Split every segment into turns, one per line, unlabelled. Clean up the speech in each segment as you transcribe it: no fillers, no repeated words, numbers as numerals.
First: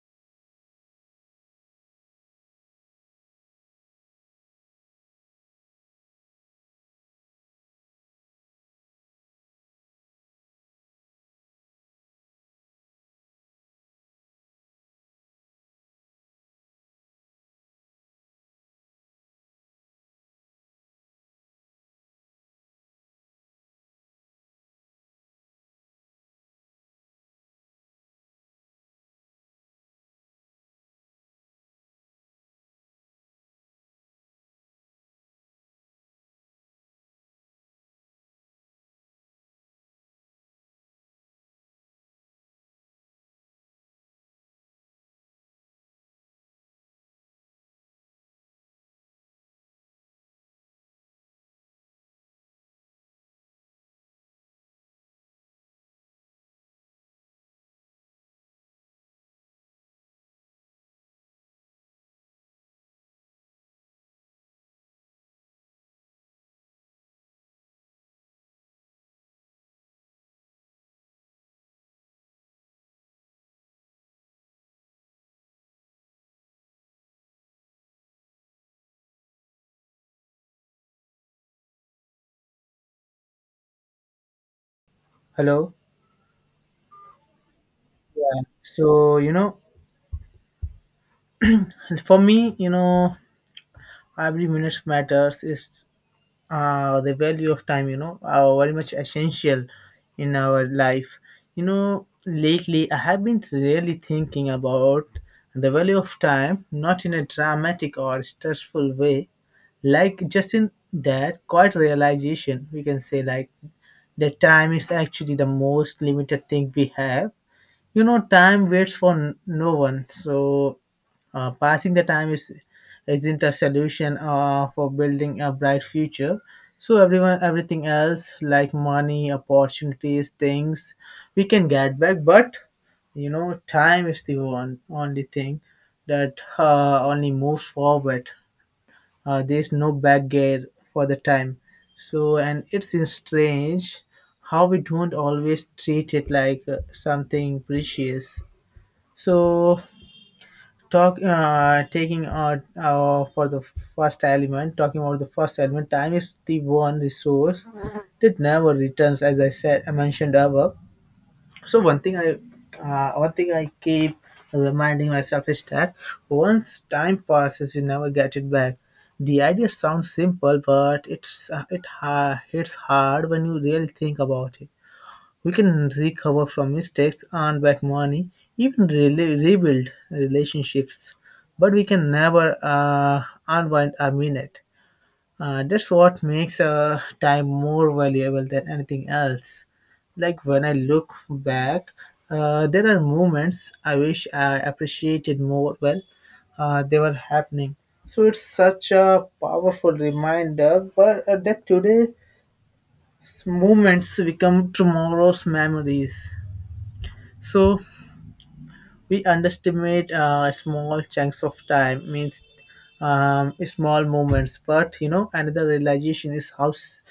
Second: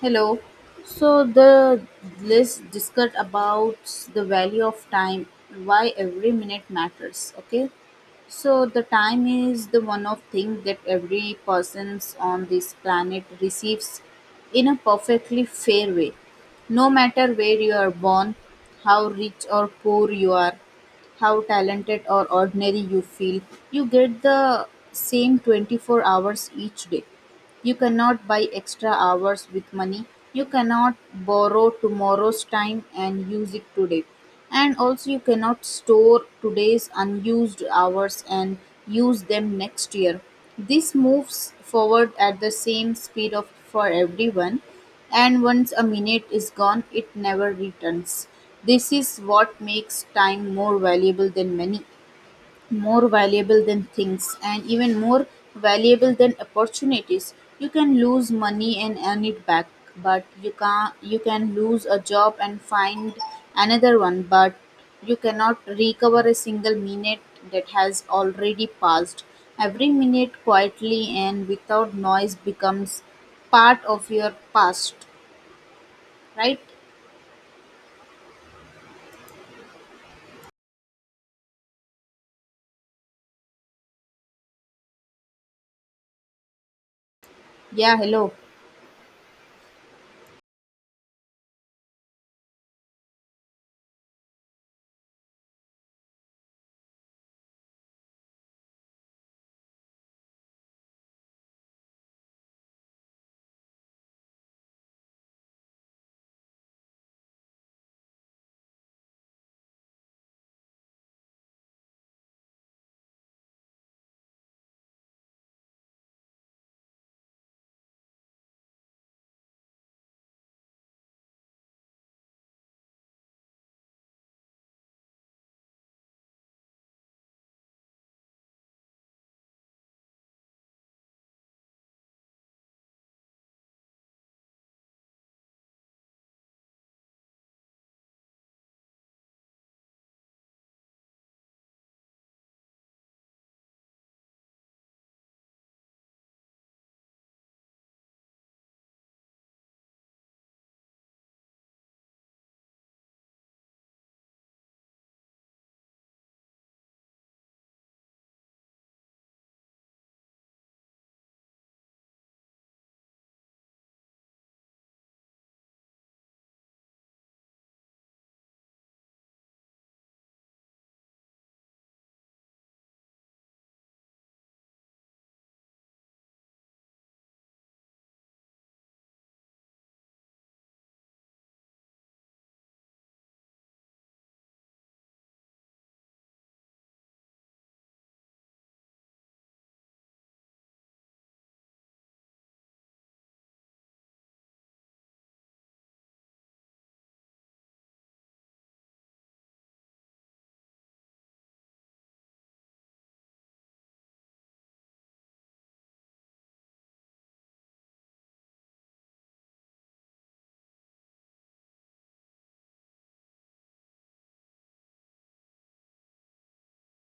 Hello. So the let's discuss about the value of time, why every minute matters. Okay. So the time is the one of thing that every persons on this planet receives in a perfectly fair way. No matter where you are born, how rich or poor you are, how talented or ordinary you feel, you get the same 24 hours each day. You cannot buy extra hours with money. You cannot borrow tomorrow's time and use it today. And also, you cannot store today's unused hours and use them next year. This moves forward at the same speed of for everyone, and once a minute is gone, it never returns. This is what makes time more valuable than money, more valuable than things, and even more valuable than opportunities. You can lose money and earn it back, but you can lose a job and find another one, but you cannot recover a single minute that has already passed. Every minute quietly and without noise becomes part of your past, right?
Hello.
Yeah. Hello.
Yeah. So for me, every minute matters. Is the value of time. You know, are very much essential in our life. You know, lately I have been really thinking about the value of time, not in a dramatic or stressful way, like just in that quiet realization. We can say like that time is actually the most limited thing we have. You know, time waits for no one. So passing the time is isn't a solution for building a bright future. So everyone everything else like money, opportunities, things we can get back, but you know, time is the one only thing that only moves forward. There's no back gear for the time. So, and it's strange how we don't always treat it like something precious. So, talk taking for the first element, talking about the first element, time is the one resource that never returns, as I said, I mentioned above. So, one thing I keep reminding myself is that once time passes, you never get it back. The idea sounds simple, but hits hard when you really think about it. We can recover from mistakes, earn back money, even rebuild relationships, but we can never unwind a minute. That's what makes time more valuable than anything else. Like when I look back, there are moments I wish I appreciated more well they were happening. So it's such a powerful reminder, but that today's moments become tomorrow's memories. So we underestimate small chunks of time means small moments. But you know, another realization is how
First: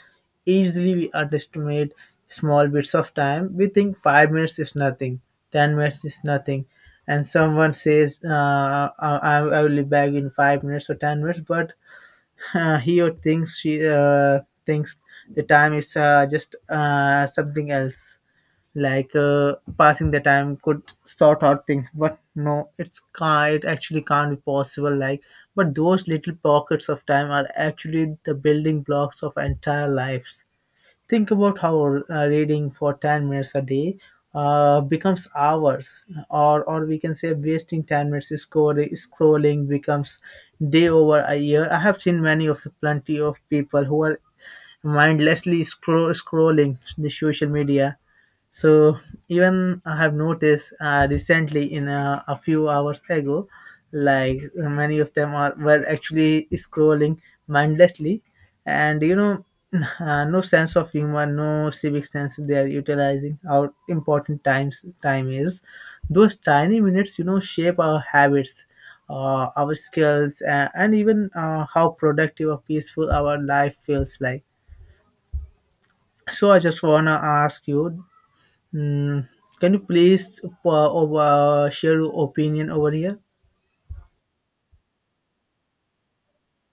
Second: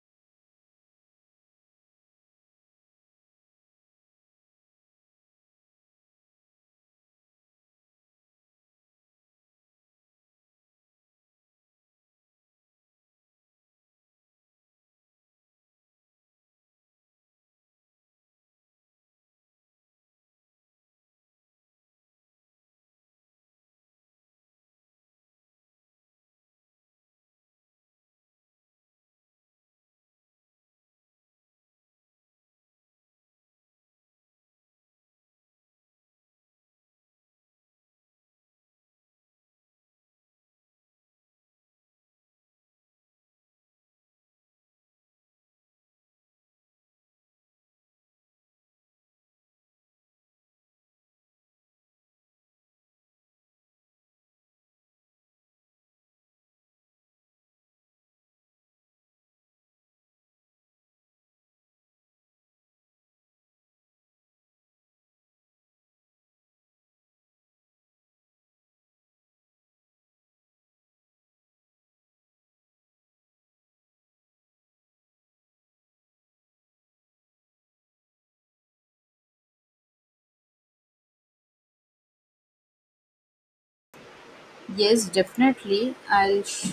easily we underestimate small bits of time. We think 5 minutes is nothing, 10 minutes is nothing, and someone says, "I will be back in 5 minutes or 10 minutes," but he or thinks she thinks the time is just something else, like passing the time could sort out things, but no, it's can't it actually can't be possible like. But those little pockets of time are actually the building blocks of entire lives. Think about how reading for 10 minutes a day becomes hours, or we can say wasting 10 minutes scrolling, scrolling becomes day over a year. I have seen many of the plenty of people who are mindlessly scrolling the social media. So even I have noticed recently, in a few hours ago, like many of them are were actually scrolling mindlessly, and you know, no sense of humor, no civic sense. They are utilizing how important time is. Those tiny minutes, you know, shape our habits, our skills, and even how productive or peaceful our life feels like. So I just wanna ask you, hmm, can you please share your opinion over here?
Yes, definitely. I'll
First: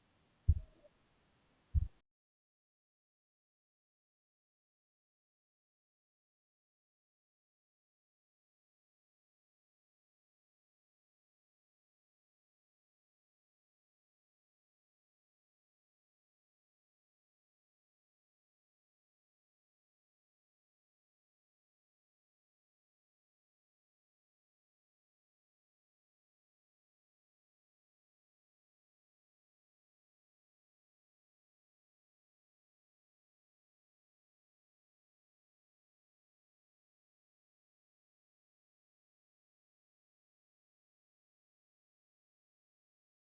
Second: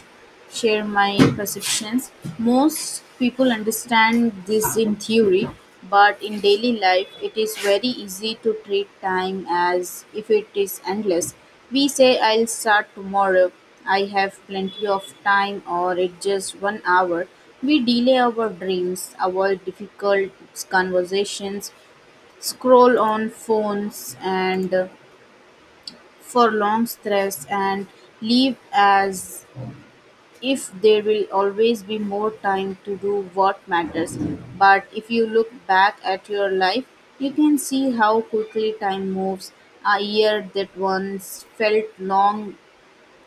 share my perceptions. Most people understand this in theory, but in daily life, it is very easy to treat time as if it is endless. We say, I'll start tomorrow, I have plenty of time, or it's just one hour. We delay our dreams, avoid difficult conversations, scroll on phones, and for long stress and leave as if there will always be more time to do what matters. But if you look back at your life, you can see how quickly time moves. A year that once felt long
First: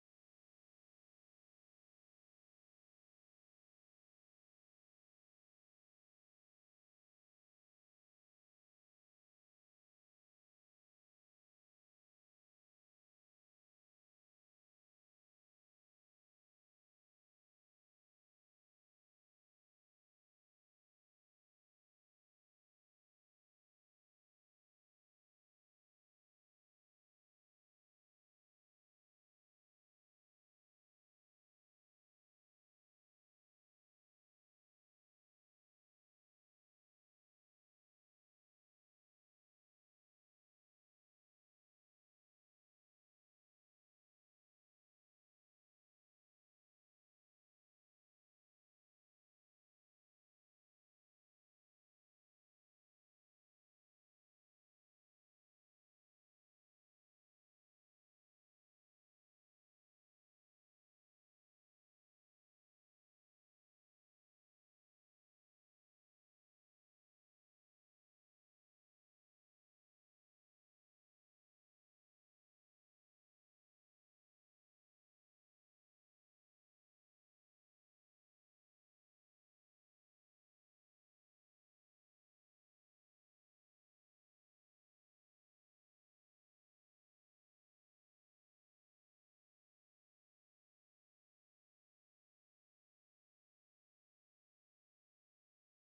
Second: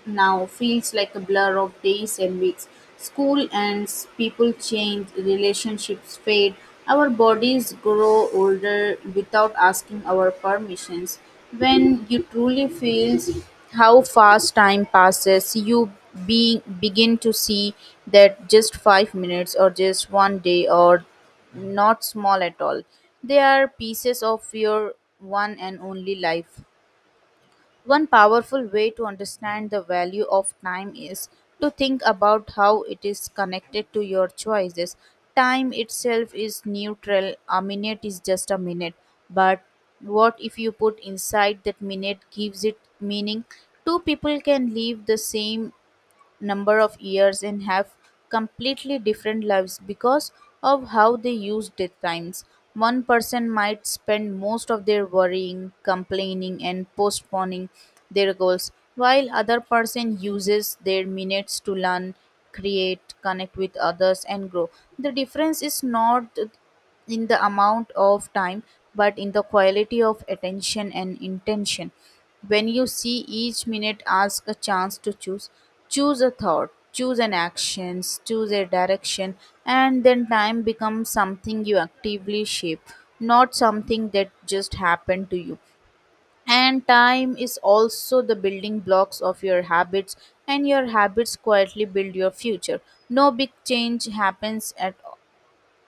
now feels like a blur of days and weeks. School ends, people change, relationships fade, our bodies grow older without asking our permissions. When you truly feel how fast time passes, you begin to see that just 5 minutes or just one day or not small at all. They are pieces of your one and only life. One powerful way to understand the value of time is to think about how it is connected to your choices. Time itself is neutral, a minute is just a minute. But what if you put inside that minute gives it meaning? Two people can live the same number of years and have completely different lives because of how they use their times. One person might spend most of their worrying, complaining, and postponing their goals, while other person uses their minutes to learn, create, connect with others, and grow. The difference is not in the amount of time but in the quality of attention and intention when you see each minute ask a chance to choose, choose a thought, choose an action, choose a direction, and then time becomes something you actively shape, not something that just happened to you. And time is also the building blocks of your habits, and your habits quietly build your future. No big change happens at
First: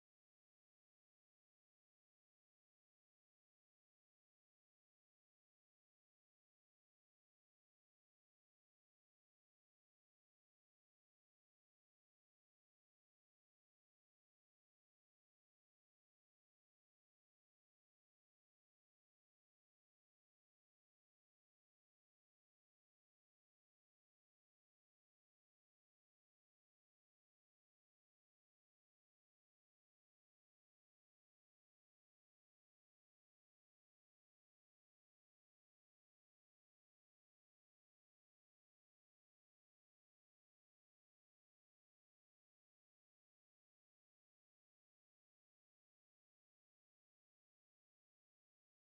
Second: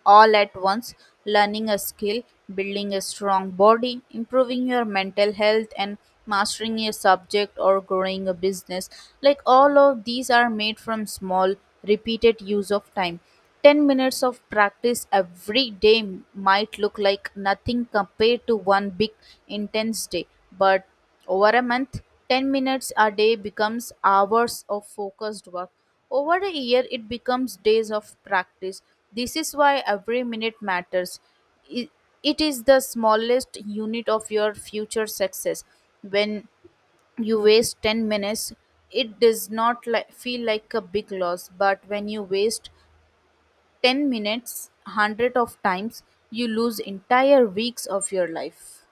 all at once. Learning a skill, building a strong body, improving your mental health, and mastering a subject or growing a business. Like all of these are made from small, repeated use of time. 10 minutes of practice every day might look like nothing compared to one big intense day, but over a month, 10 minutes a day becomes hours of focused work. Over a year, it becomes days of practice. This is why every minute matters. I- It is the smallest unit of your future success. When you waste 10 minutes, it does not feel like a big loss, but when you waste 10 minutes hundred of times, you lose entire weeks of your life.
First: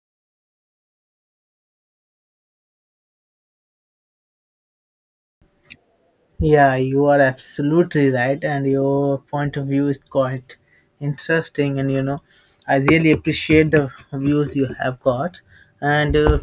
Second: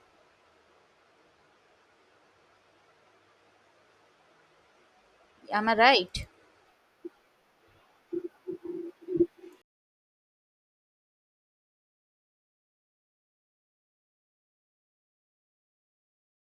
Am I right?
Yeah, you are absolutely right, and your point of view is quite interesting. And you know, I really appreciate the views you have got. And uh,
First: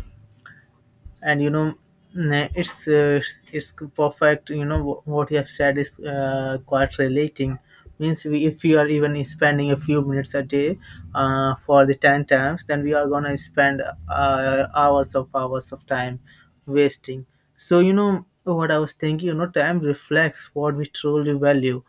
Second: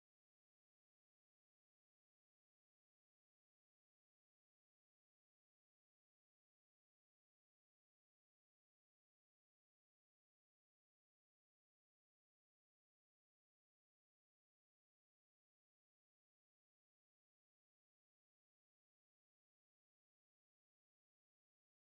and you know mm, it's It's perfect, you know, what you have said is quite relating. Means we, if we are even spending a few minutes a day for the 10 times, then we are gonna spend hours of time wasting. So you know what I was thinking, you know, time reflects what we truly value.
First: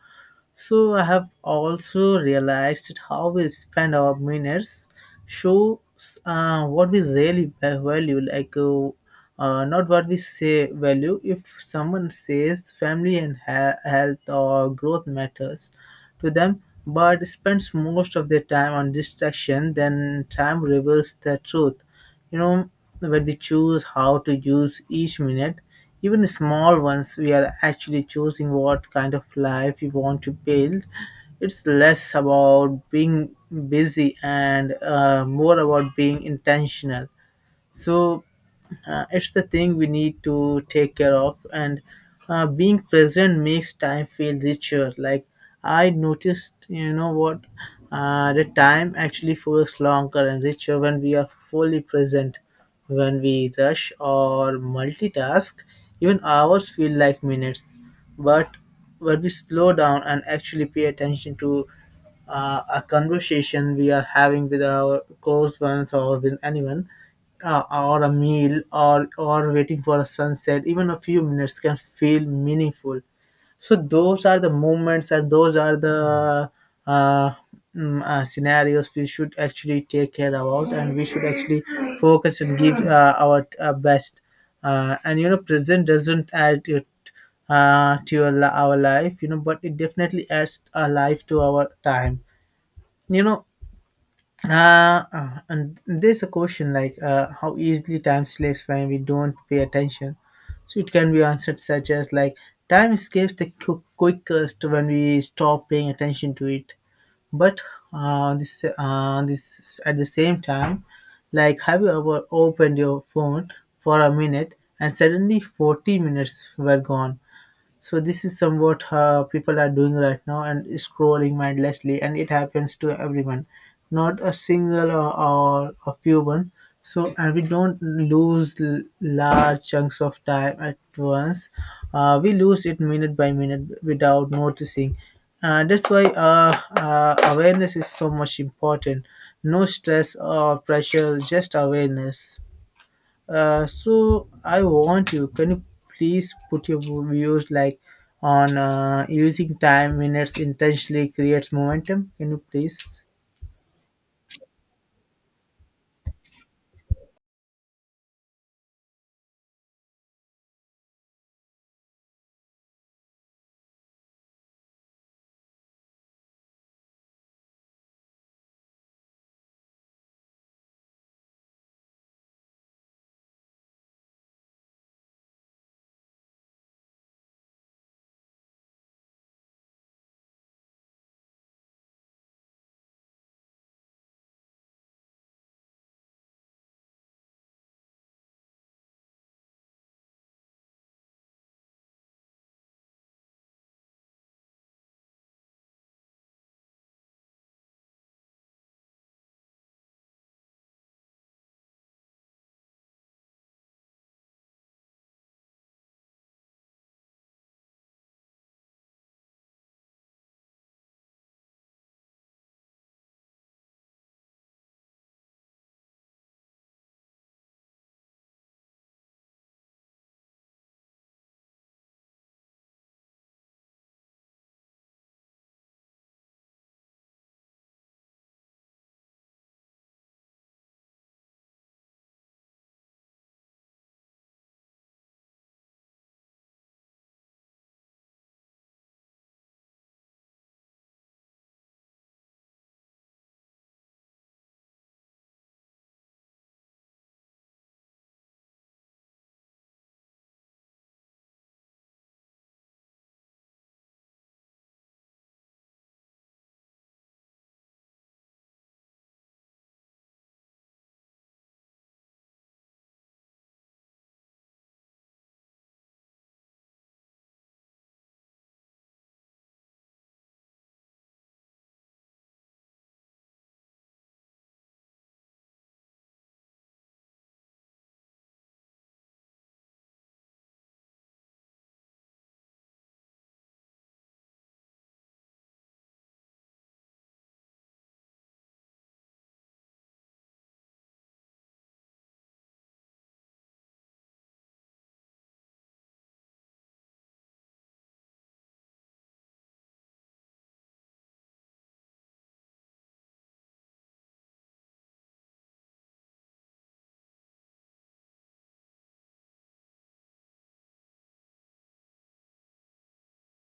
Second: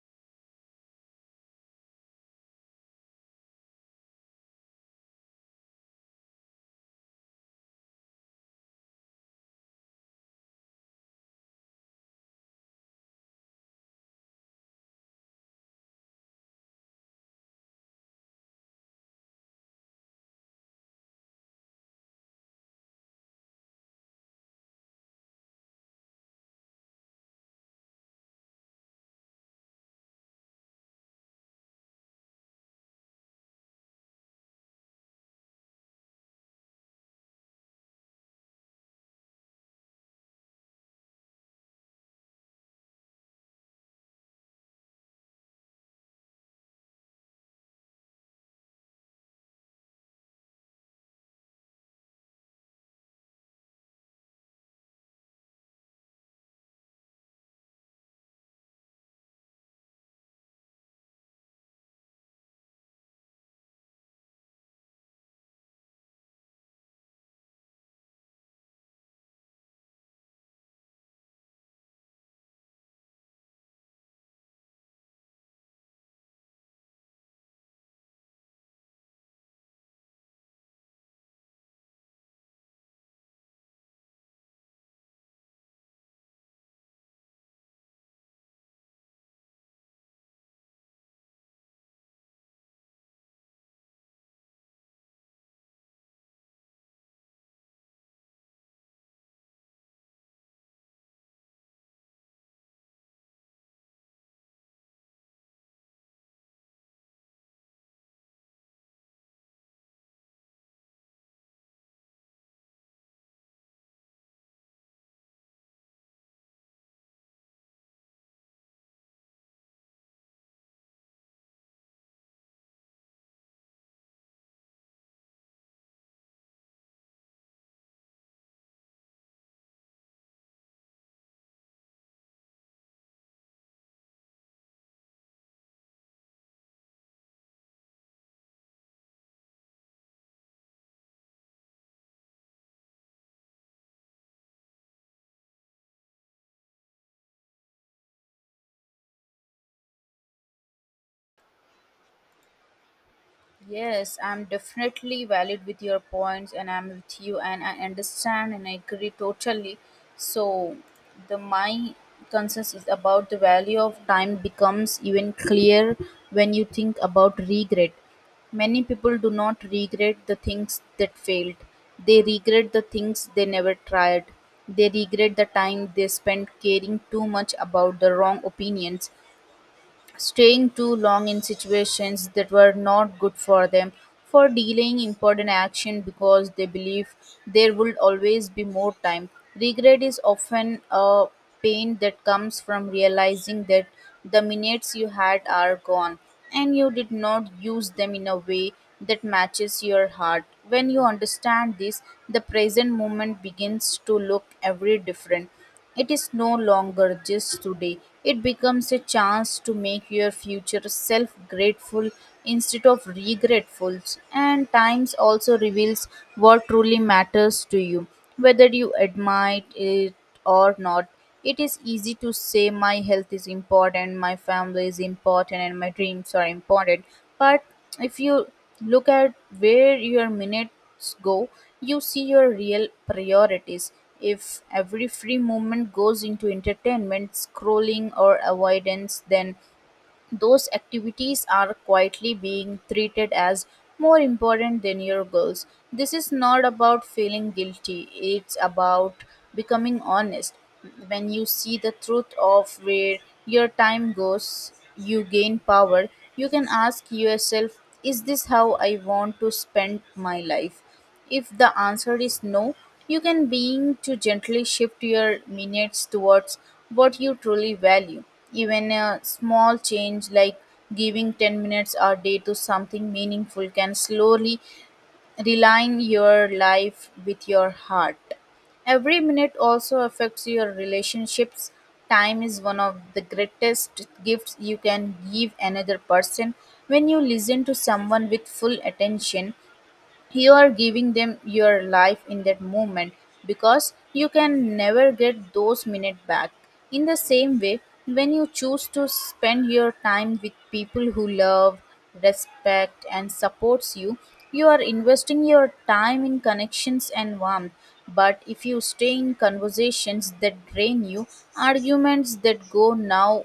So I have also realized that how we spend our minutes shows what we really value, like, not what we say value. If someone says family and health or growth matters to them, but spends most of their time on distraction, then time reveals the truth. You know, when we choose how to use each minute, even small ones, we are actually choosing what kind of life we want to build. It's less about being busy and more about being intentional. So it's the thing we need to take care of, and being present makes time feel richer. Like I noticed, you know what, the time actually feels longer and richer when we are fully present. When we rush or multitask, even hours feel like minutes. But when we slow down and actually pay attention to a conversation we are having with our close ones or with anyone, or a meal, or waiting for a sunset, even a few minutes can feel meaningful. So those are the moments, and those are the uh, scenarios we should actually take care about, and we should actually focus and give our best. And you know, present doesn't add it to our life, you know, but it definitely adds a life to our time. You know, and there's a question like how easily time slips when we don't pay attention. So it can be answered such as like time escapes the quickest when we stop paying attention to it. But this at the same time, like, have you ever opened your phone for a minute and suddenly 40 minutes were gone? So this is somewhat people are doing right now, and scrolling mindlessly, and it happens to everyone, not a single or a few one. So, and we don't lose large chunks of time at once. We lose it minute by minute without noticing. And that's why awareness is so much important. No stress or pressure, just awareness. So I want you. Can you please put your views like on using time minutes intentionally creates momentum? Can you please?
Yes, I'm definitely valid with your points, and I'm with you, and I understand and I agree totally. So, the my concerns is about the value of time becomes even clear when you think about regret. Many people do not regret the things that failed. They regret the things they never tried. They regret the time they spent caring too much about the wrong opinions, staying too long in situations that were not good for them, for delaying important action because they believe there would always be more time. Regret is often a pain that comes from realizing that the minutes you had are gone and you did not use them in a way that matches your heart. When you understand this, the present moment begins to look every different. It is no longer just today, it becomes a chance to make your future self grateful instead of regretful. And times also reveals what truly matters to you, whether you admire it or not. It is easy to say my health is important, my family is important, and my dreams are important. But if you look at where your minute go, you see your real priorities. If every free moment goes into entertainment, scrolling, or avoidance, then those activities are quietly being treated as more important than your goals. This is not about feeling guilty, it's about becoming honest. When you see the truth of where your time goes, you gain power. You can ask yourself, is this how I want to spend my life? If the answer is no, you can begin to gently shift your minutes towards what you truly value. Even a small change like giving 10 minutes a day to something meaningful can slowly realign your life with your heart. Every minute also affects your relationships. Time is one of the greatest gifts you can give another person. When you listen to someone with full attention, you are giving them your life in that moment because you can never get those minutes back. In the same way, when you choose to spend your time with people who love, respect, and supports you, you are investing your time in connections and warmth. But if you stay in conversations that drain you, arguments that go now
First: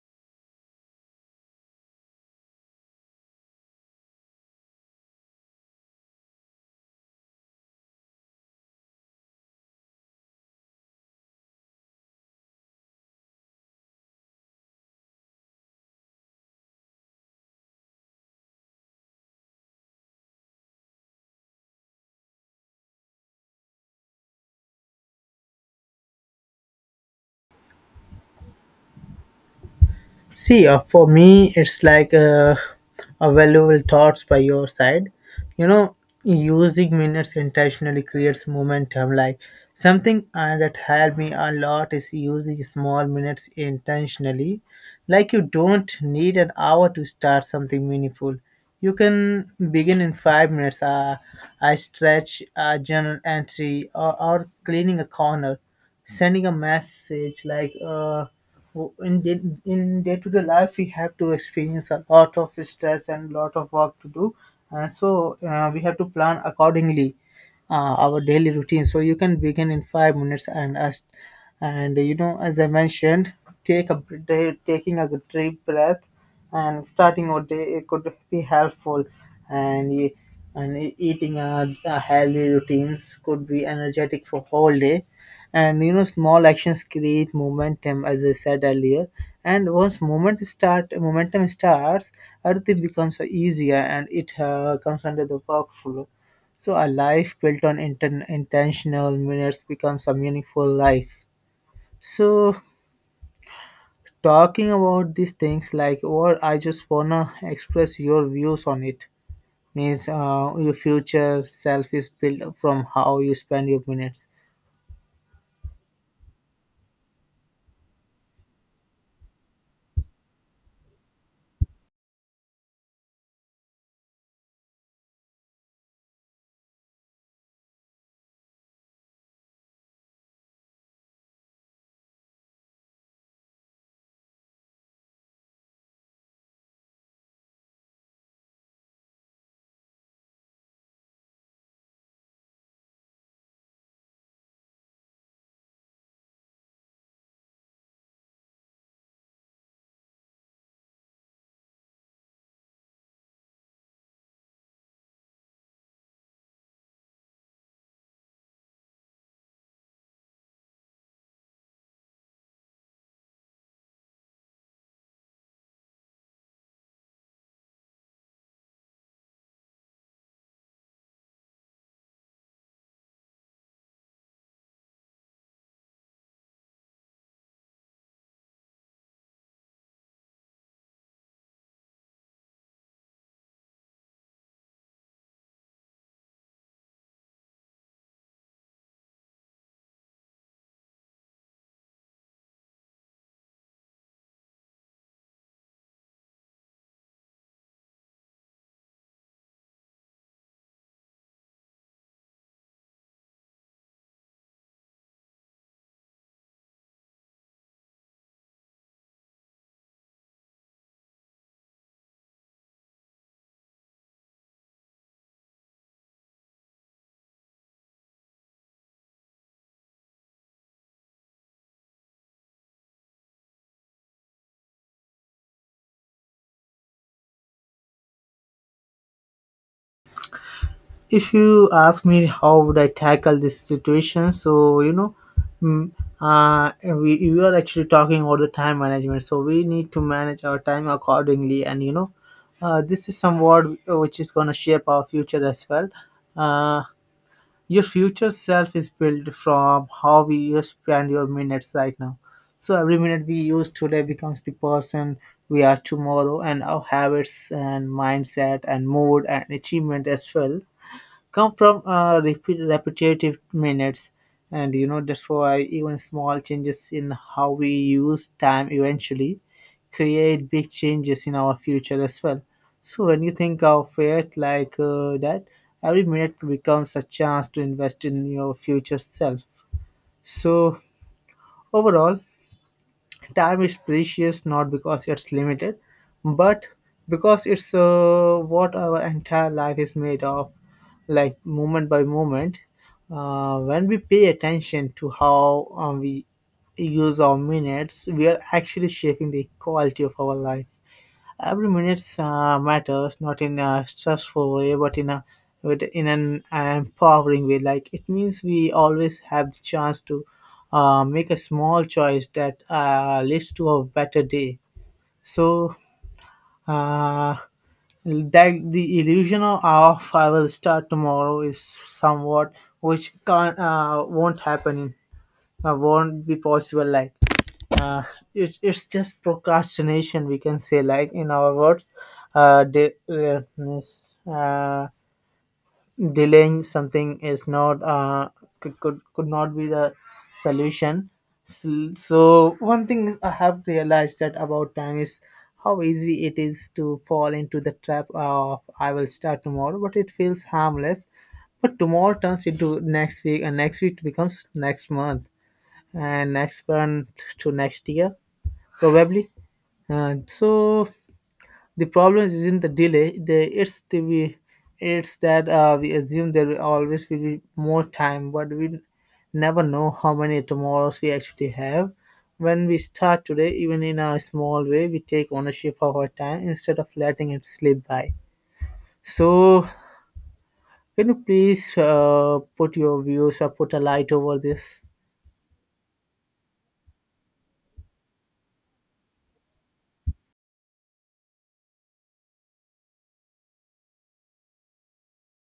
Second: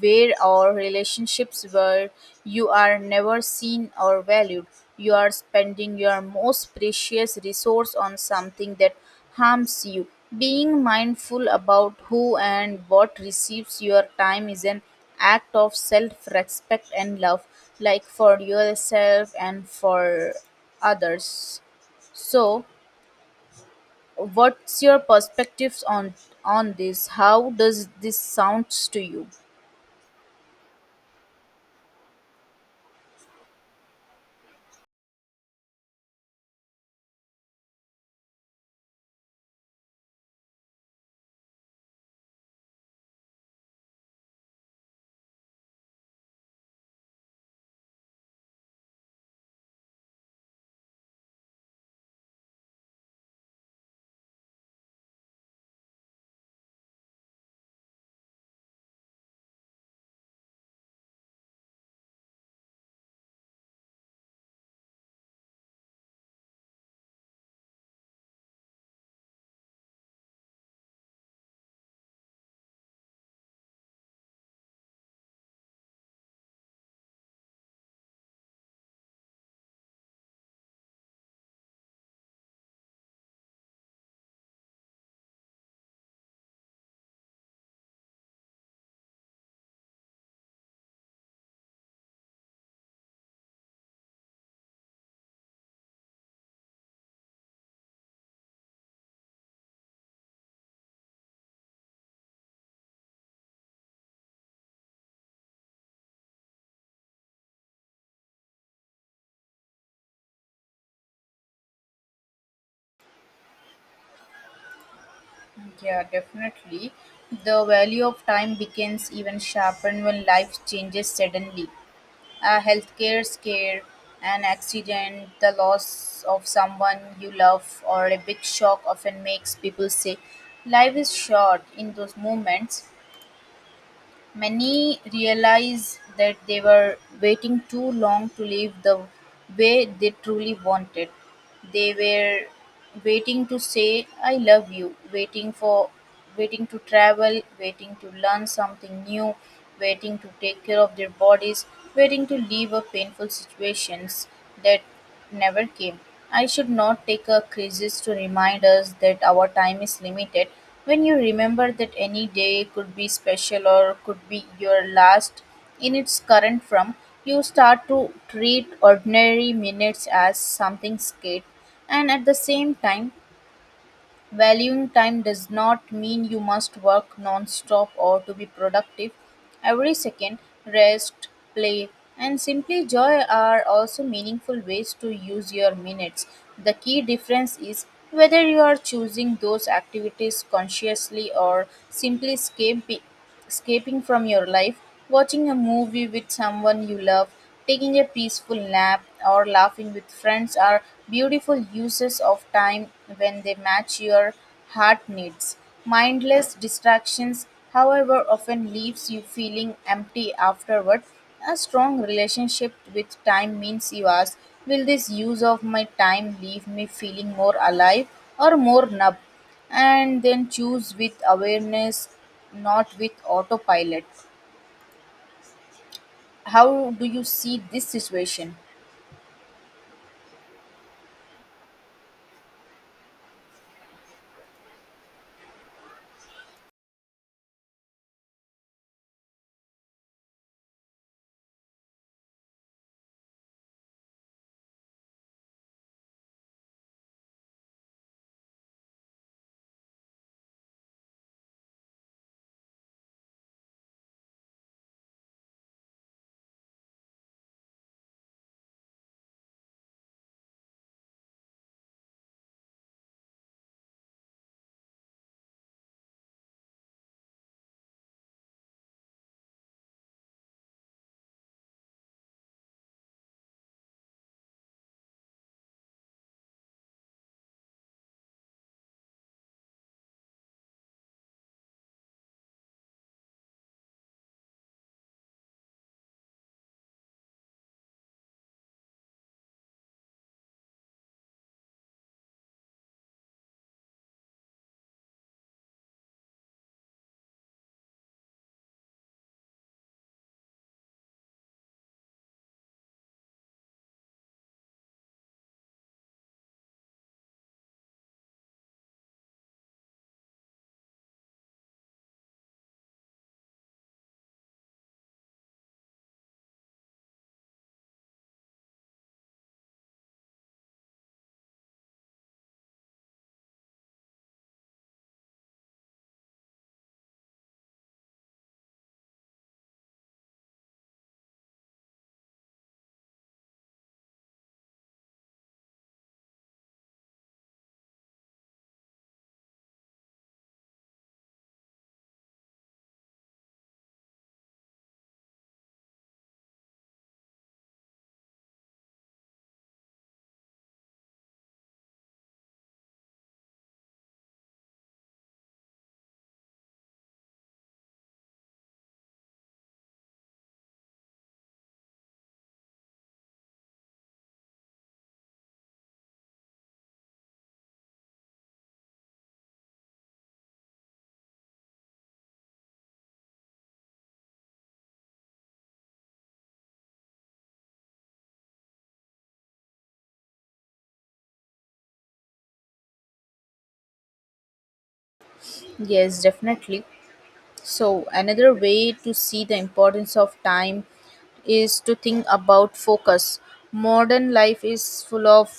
where or relationships where you are never seen or valued, you are spending your most precious resource on something that harms you. Being mindful about who and what receives your time is an act of self respect and love, like for yourself and for others. So, what's your perspectives on this? How does this sounds to you?
See, for me, it's like a valuable thoughts by your side. You know, using minutes intentionally creates momentum. Like something that helped me a lot is using small minutes intentionally. Like you don't need an hour to start something meaningful. You can begin in 5 minutes. I stretch a journal entry, or cleaning a corner, sending a message like. Uh, in day-to-day life we have to experience a lot of stress and lot of work to do, and so we have to plan accordingly our daily routine. So you can begin in 5 minutes, and us and you know, as I mentioned, take a br- day, taking a good deep breath and starting your day, it could be helpful. And e- and e- eating a healthy routines could be energetic for whole day. And you know, small actions create momentum, as I said earlier. And once moment start, momentum starts, everything becomes easier and it comes under the workflow. So a life built on intentional minutes becomes a meaningful life. So, talking about these things, like, or I just wanna express your views on it. Means your future self is built from how you spend your minutes.
Yeah, definitely. The value of time begins even sharpened when life changes suddenly. A healthcare scare, an accident, the loss of someone you love, or a big shock often makes people say, life is short in those moments. Many realized that they were waiting too long to live the way they truly wanted. They were waiting to say I love you, waiting to travel, waiting to learn something new, waiting to take care of their bodies, waiting to leave a painful situations that never came. I should not take a crisis to remind us that our time is limited. When you remember that any day could be special or could be your last in its current form, you start to treat ordinary minutes as something scared. And at the same time, valuing time does not mean you must work non-stop or to be productive. Every second, rest, play, and simply joy are also meaningful ways to use your minutes. The key difference is whether you are choosing those activities consciously or simply escaping from your life. Watching a movie with someone you love, taking a peaceful nap, or laughing with friends are beautiful uses of time when they match your heart needs. Mindless distractions, however, often leaves you feeling empty afterward. A strong relationship with time means you ask, will this use of my time leave me feeling more alive or more numb? And then choose with awareness, not with autopilot. How do you see this situation?
If you ask me how would I tackle this situation, so you know, mm, we are actually talking about the time management, so we need to manage our time accordingly. And you know, this is somewhat which is going to shape our future as well. uh, your future self is built from how we you spend your minutes right now. So every minute we use today becomes the person we are tomorrow, and our habits and mindset and mood and achievement as well come from repetitive minutes. And you know, that's why even small changes in how we use time eventually create big changes in our future as well. So when you think of it like that, every minute becomes a chance to invest in your future self. So, overall, time is precious not because it's limited, but because it's what our entire life is made of, like moment by moment. When we pay attention to how we use our minutes, we are actually shaping the quality of our life. Every minute matters, not in a stressful way, but in a but in an empowering way. Like it means we always have the chance to make a small choice that leads to a better day. So uh, that the illusion of "Oh, I will start tomorrow" is somewhat which can't won't happen, won't be possible, uh, it's just procrastination, we can say, like in our words. uh, de- uh, miss- uh, Delaying something is not could, could not be the solution. So one thing I have realized that about time is how easy it is to fall into the trap of "I will start tomorrow." But it feels harmless. But tomorrow turns into next week, and next week becomes next month, and expand to next year probably. So the problem isn't the delay, the it's the we it's that we assume there will always will be more time, but we never know how many tomorrows we actually have. When we start today, even in a small way, we take ownership of our time instead of letting it slip by. So, can you please put your views or put a light over this?
Yes, definitely. So, another way to see the importance of time is to think about focus. Modern life is full of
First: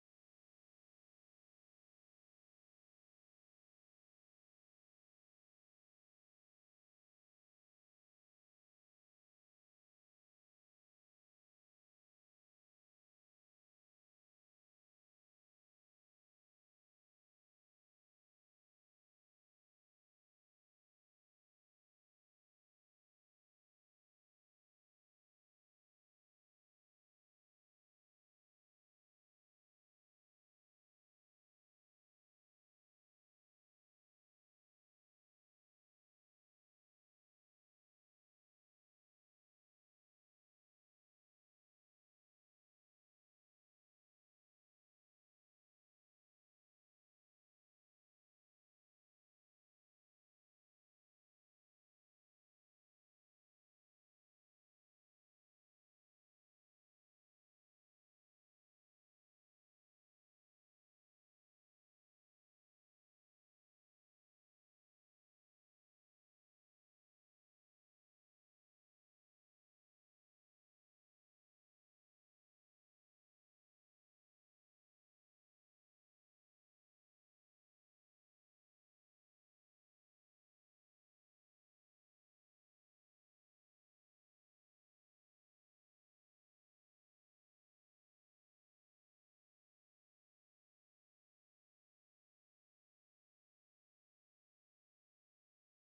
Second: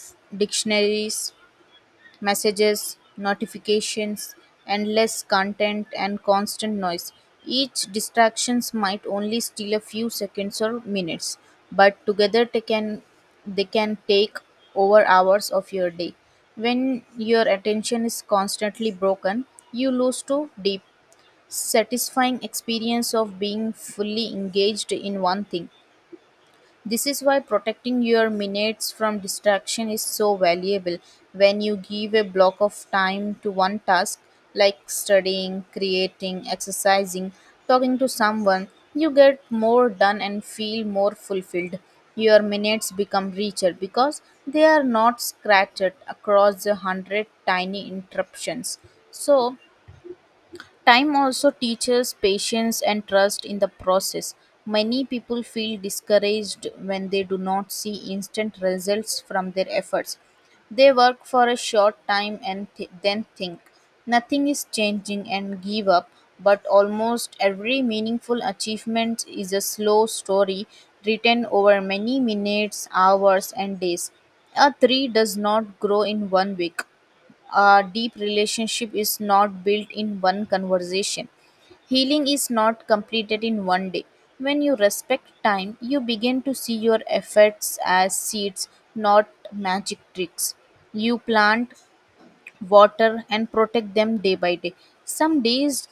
dictionaries, messages, notifications, endless content, and constant noise. Each distractions might only steal a few seconds or minutes, but together they can take over hours of your day. When your attention is constantly broken, you lose to deep, satisfying experience of being fully engaged in one thing. This is why protecting your minutes from distraction is so valuable. When you give a block of time to one task, like studying, creating, exercising, talking to someone, you get more done and feel more fulfilled. Your minutes become richer because they are not scattered across the hundred tiny interruptions. So, time also teaches patience and trust in the process. Many people feel discouraged when they do not see instant results from their efforts. They work for a short time and then think nothing is changing and give up, but almost every meaningful achievement is a slow story written over many minutes, hours, and days. A tree does not grow in one week. A deep relationship is not built in one conversation. Healing is not completed in one day. When you respect time, you begin to see your efforts as seeds, not magic tricks. You plant, water and protect them day by day. Some days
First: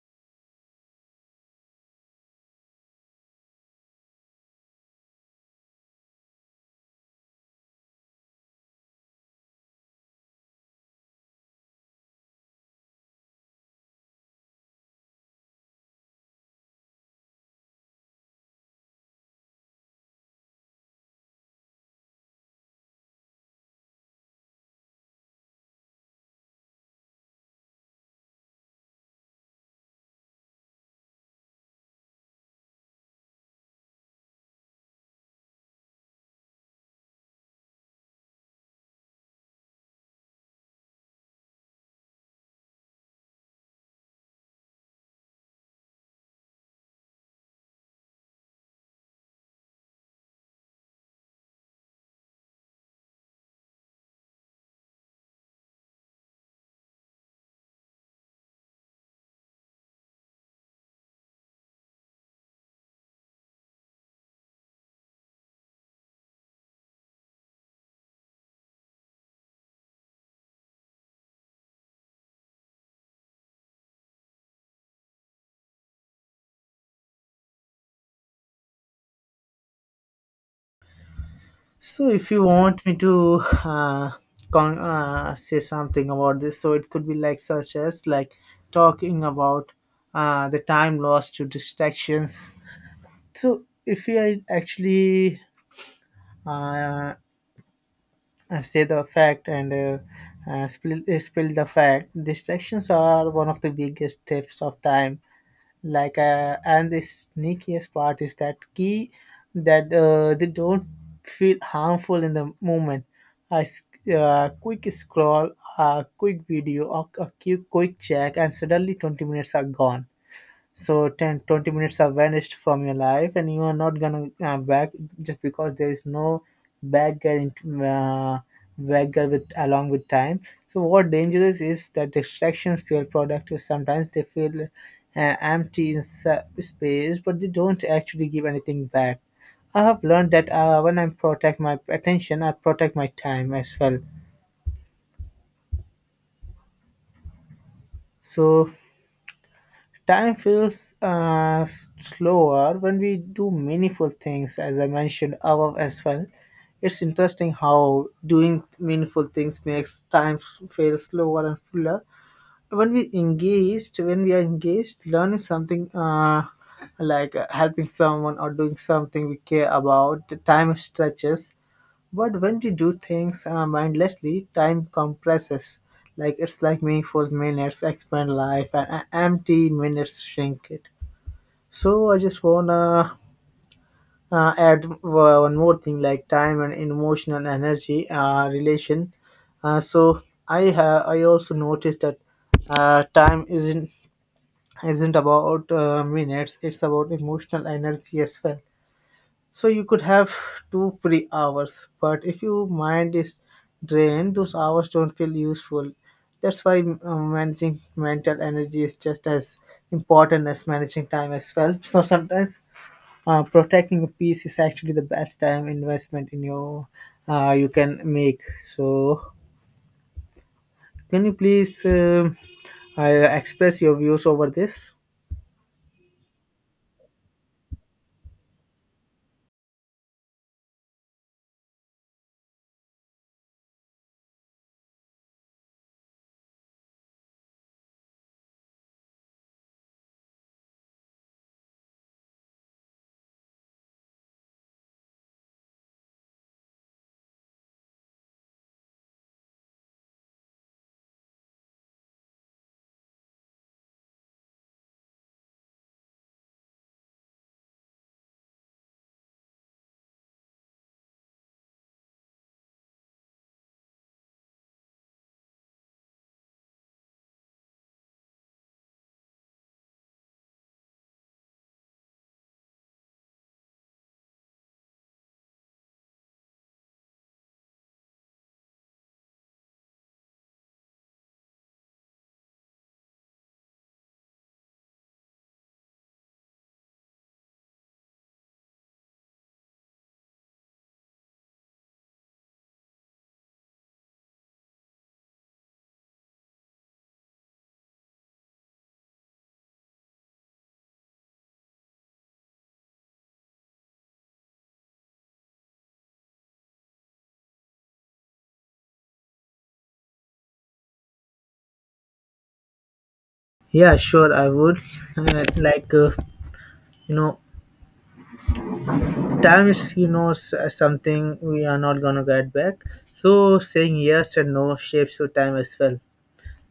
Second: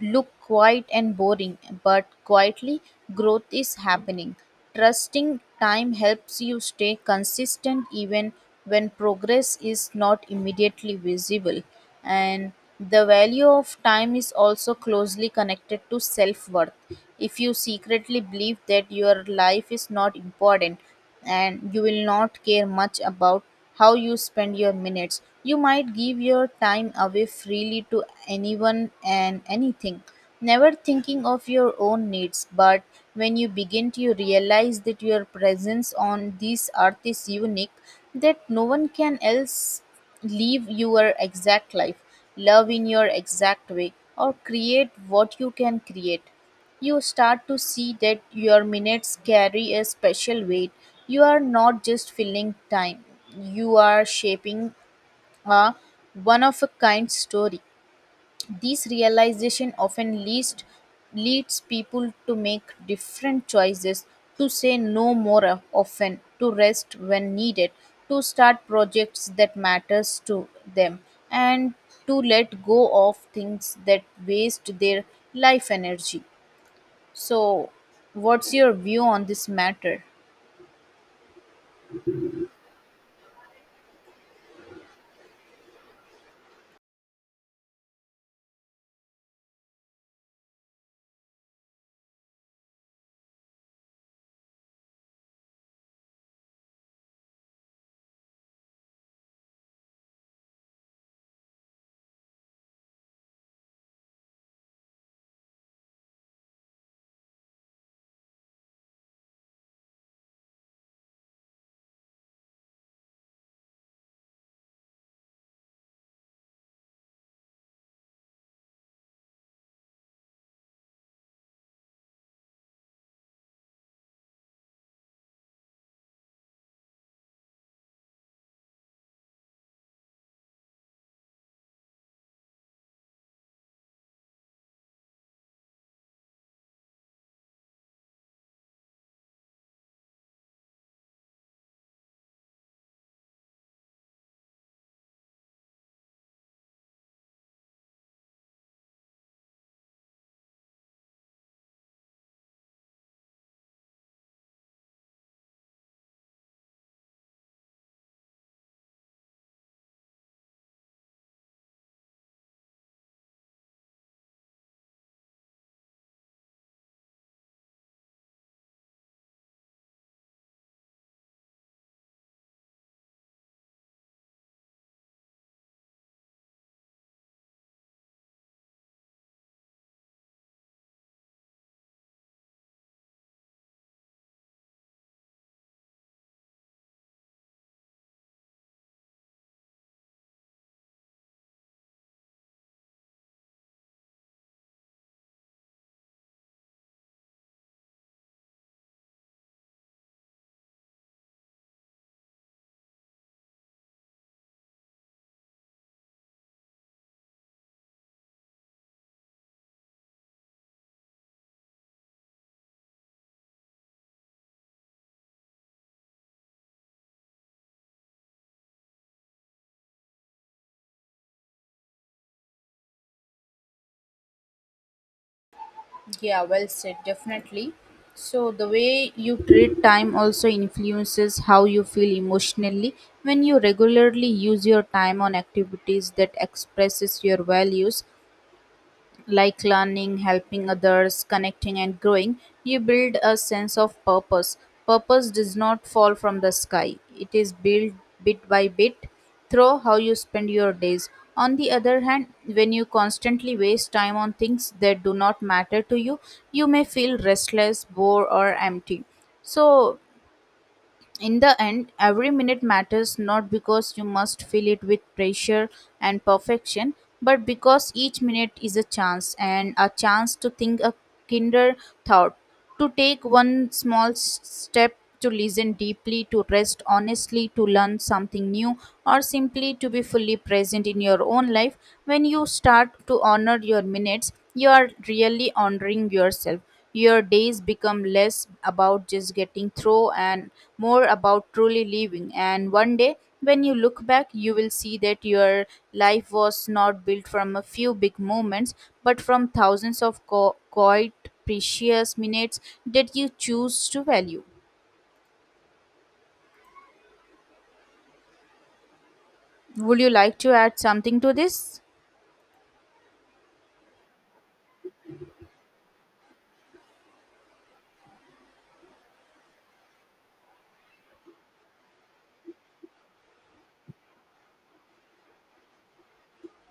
look quiet and boring, but quietly growth is happening. Trusting time helps you stay consistent even when progress is not immediately visible. And the value of time is also closely connected to self worth. If you secretly believe that your life is not important, and you will not care much about how you spend your minutes, you might give your time away freely to anyone and anything, never thinking of your own needs. But when you begin to realize that your presence on this earth is unique, that no one can else live your exact life, love in your exact way, or create what you can create, you start to see that your minutes carry a special weight. You are not just filling time, you are shaping a one of a kind story. This realization often leads people to make different choices, to say no more often, to rest when needed, to start projects that matters to them, and to let go of things that waste their life energy. So, what's your view on this matter?
So, if you want me to uh, say something about this, so it could be like, such as like, talking about the time lost to distractions. So, if we actually uh, say the fact and spill the fact, distractions are one of the biggest thefts of time. And the sneakiest part is that key that they don't feel harmful in the moment. A quick scroll, a quick video, or a quick check, and suddenly 20 minutes are gone. So 10, 20 minutes are vanished from your life and you are not gonna back, just because there is no bagger in, bagger with along with time. So what dangerous is that distractions feel productive. Sometimes they feel empty in s- space, but they don't actually give anything back. I have learned that when I protect my attention, I protect my time as well. So time feels slower when we do meaningful things, as I mentioned above as well. It's interesting how doing meaningful things makes time feel slower and fuller. When we are engaged, learning something, helping someone, or doing something we care about, the time stretches. But when we do things mindlessly, time compresses. Like, it's like meaningful minutes expand life and empty minutes shrink it. So I just wanna add one more thing, like time and emotional energy relation. So I also noticed that time isn't about minutes. It's about emotional energy as well. So you could have two free hours, but if your mind is drained, those hours don't feel useful. That's why managing mental energy is just as important as managing time as well. So sometimes protecting your peace is actually the best time investment in your you can make. So, can you please uh, express your views over this?
Yeah, well said, definitely. So, the way you treat time also influences how you feel emotionally. When you regularly use your time on activities that expresses your values, like learning, helping others, connecting, and growing, you build a sense of purpose. Purpose does not fall from the sky, it is built bit by bit through how you spend your days. On the other hand, when you constantly waste time on things that do not matter to you, you may feel restless, bored, or empty. So, in the end, every minute matters not because you must fill it with pressure and perfection, but because each minute is a chance, and a chance to think a kinder thought, to take one small step, to listen deeply, to rest honestly, to learn something new, or simply to be fully present in your own life. When you start to honor your minutes, you are really honoring yourself. Your days become less about just getting through and more about truly living. And one day, when you look back, you will see that your life was not built from a few big moments, but from thousands of quiet, precious minutes that you choose to value. Would you like to add something to this?
Yeah, sure, I would. Uh, like, uh, you know, Time is, you know, something we are not gonna get back. So saying yes and no shapes your time as well.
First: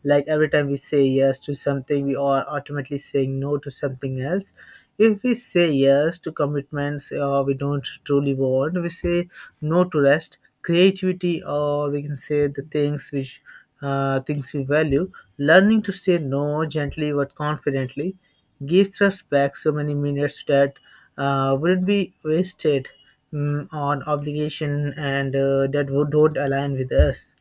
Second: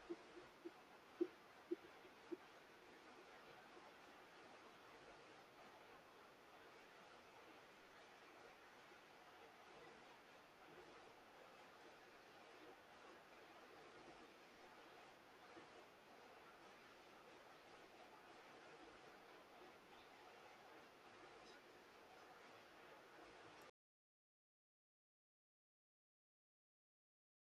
Like, every time we say yes to something, we are ultimately saying no to something else. If we say yes to commitments we don't truly want, we say no to rest, creativity, or we can say the things which things we value. Learning to say no gently but confidently gives us back so many minutes that wouldn't be wasted on obligation and that would, don't align with us.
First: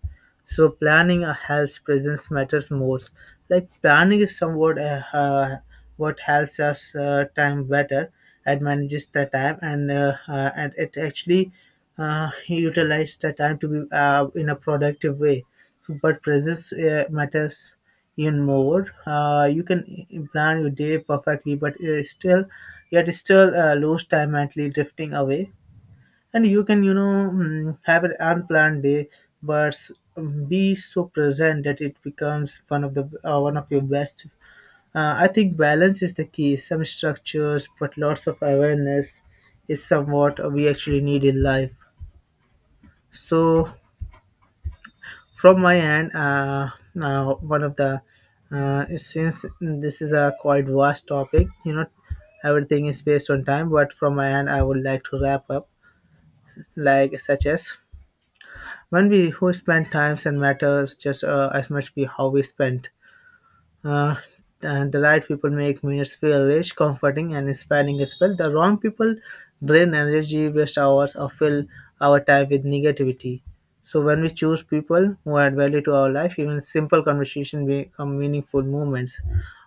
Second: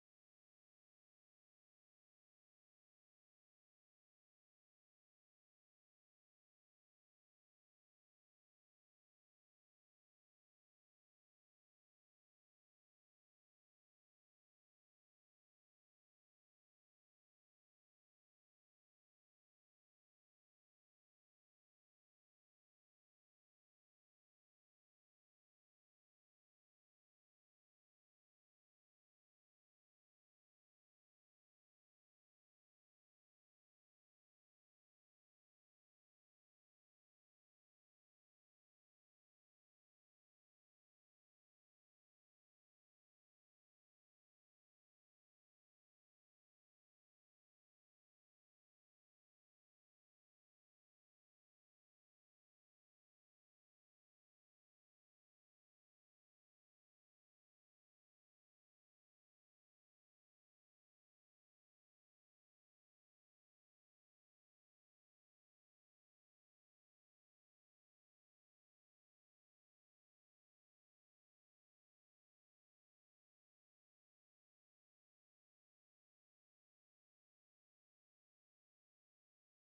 So planning helps presence matters most. Like, planning is somewhat what helps us time better and manages the time, and it actually utilizes the time to be in a productive way. So, but presence matters even more. You can plan your day perfectly, but yet still lose time mentally drifting away. And you can, you know, have an unplanned day but be so present that it becomes one of the one of your best. I think balance is the key. Some structures but lots of awareness is somewhat we actually need in life. So, from my end, now one of the since this is a quite vast topic, you know, everything is based on time. But from my end, I would like to wrap up, like, such as, when we who spend times and matters just, as much be how we spend. Uh, and the right people make minutes feel rich, comforting, and inspiring as well. The wrong people drain energy, waste hours, or fill our time with negativity. So when we choose people who add value to our life, even simple conversation become meaningful moments.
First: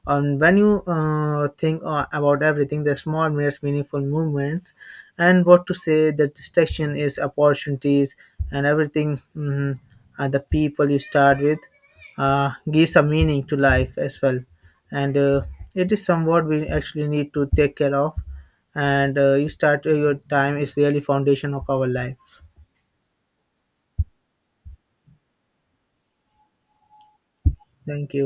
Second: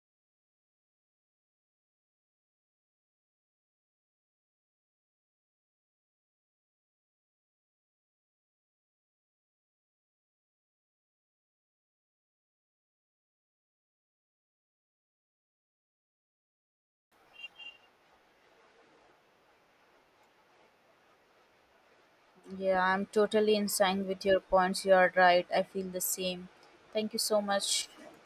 And when you think about everything, the small mirrors meaningful moments, and what to say, the distraction is opportunities, and everything. The people you start with gives a meaning to life as well, and it is somewhat we actually need to take care of. And you start your time is really foundation of our life.
Yeah, I'm totally in sync with your points. You are right. I feel the same. Thank you so much.
Thank you.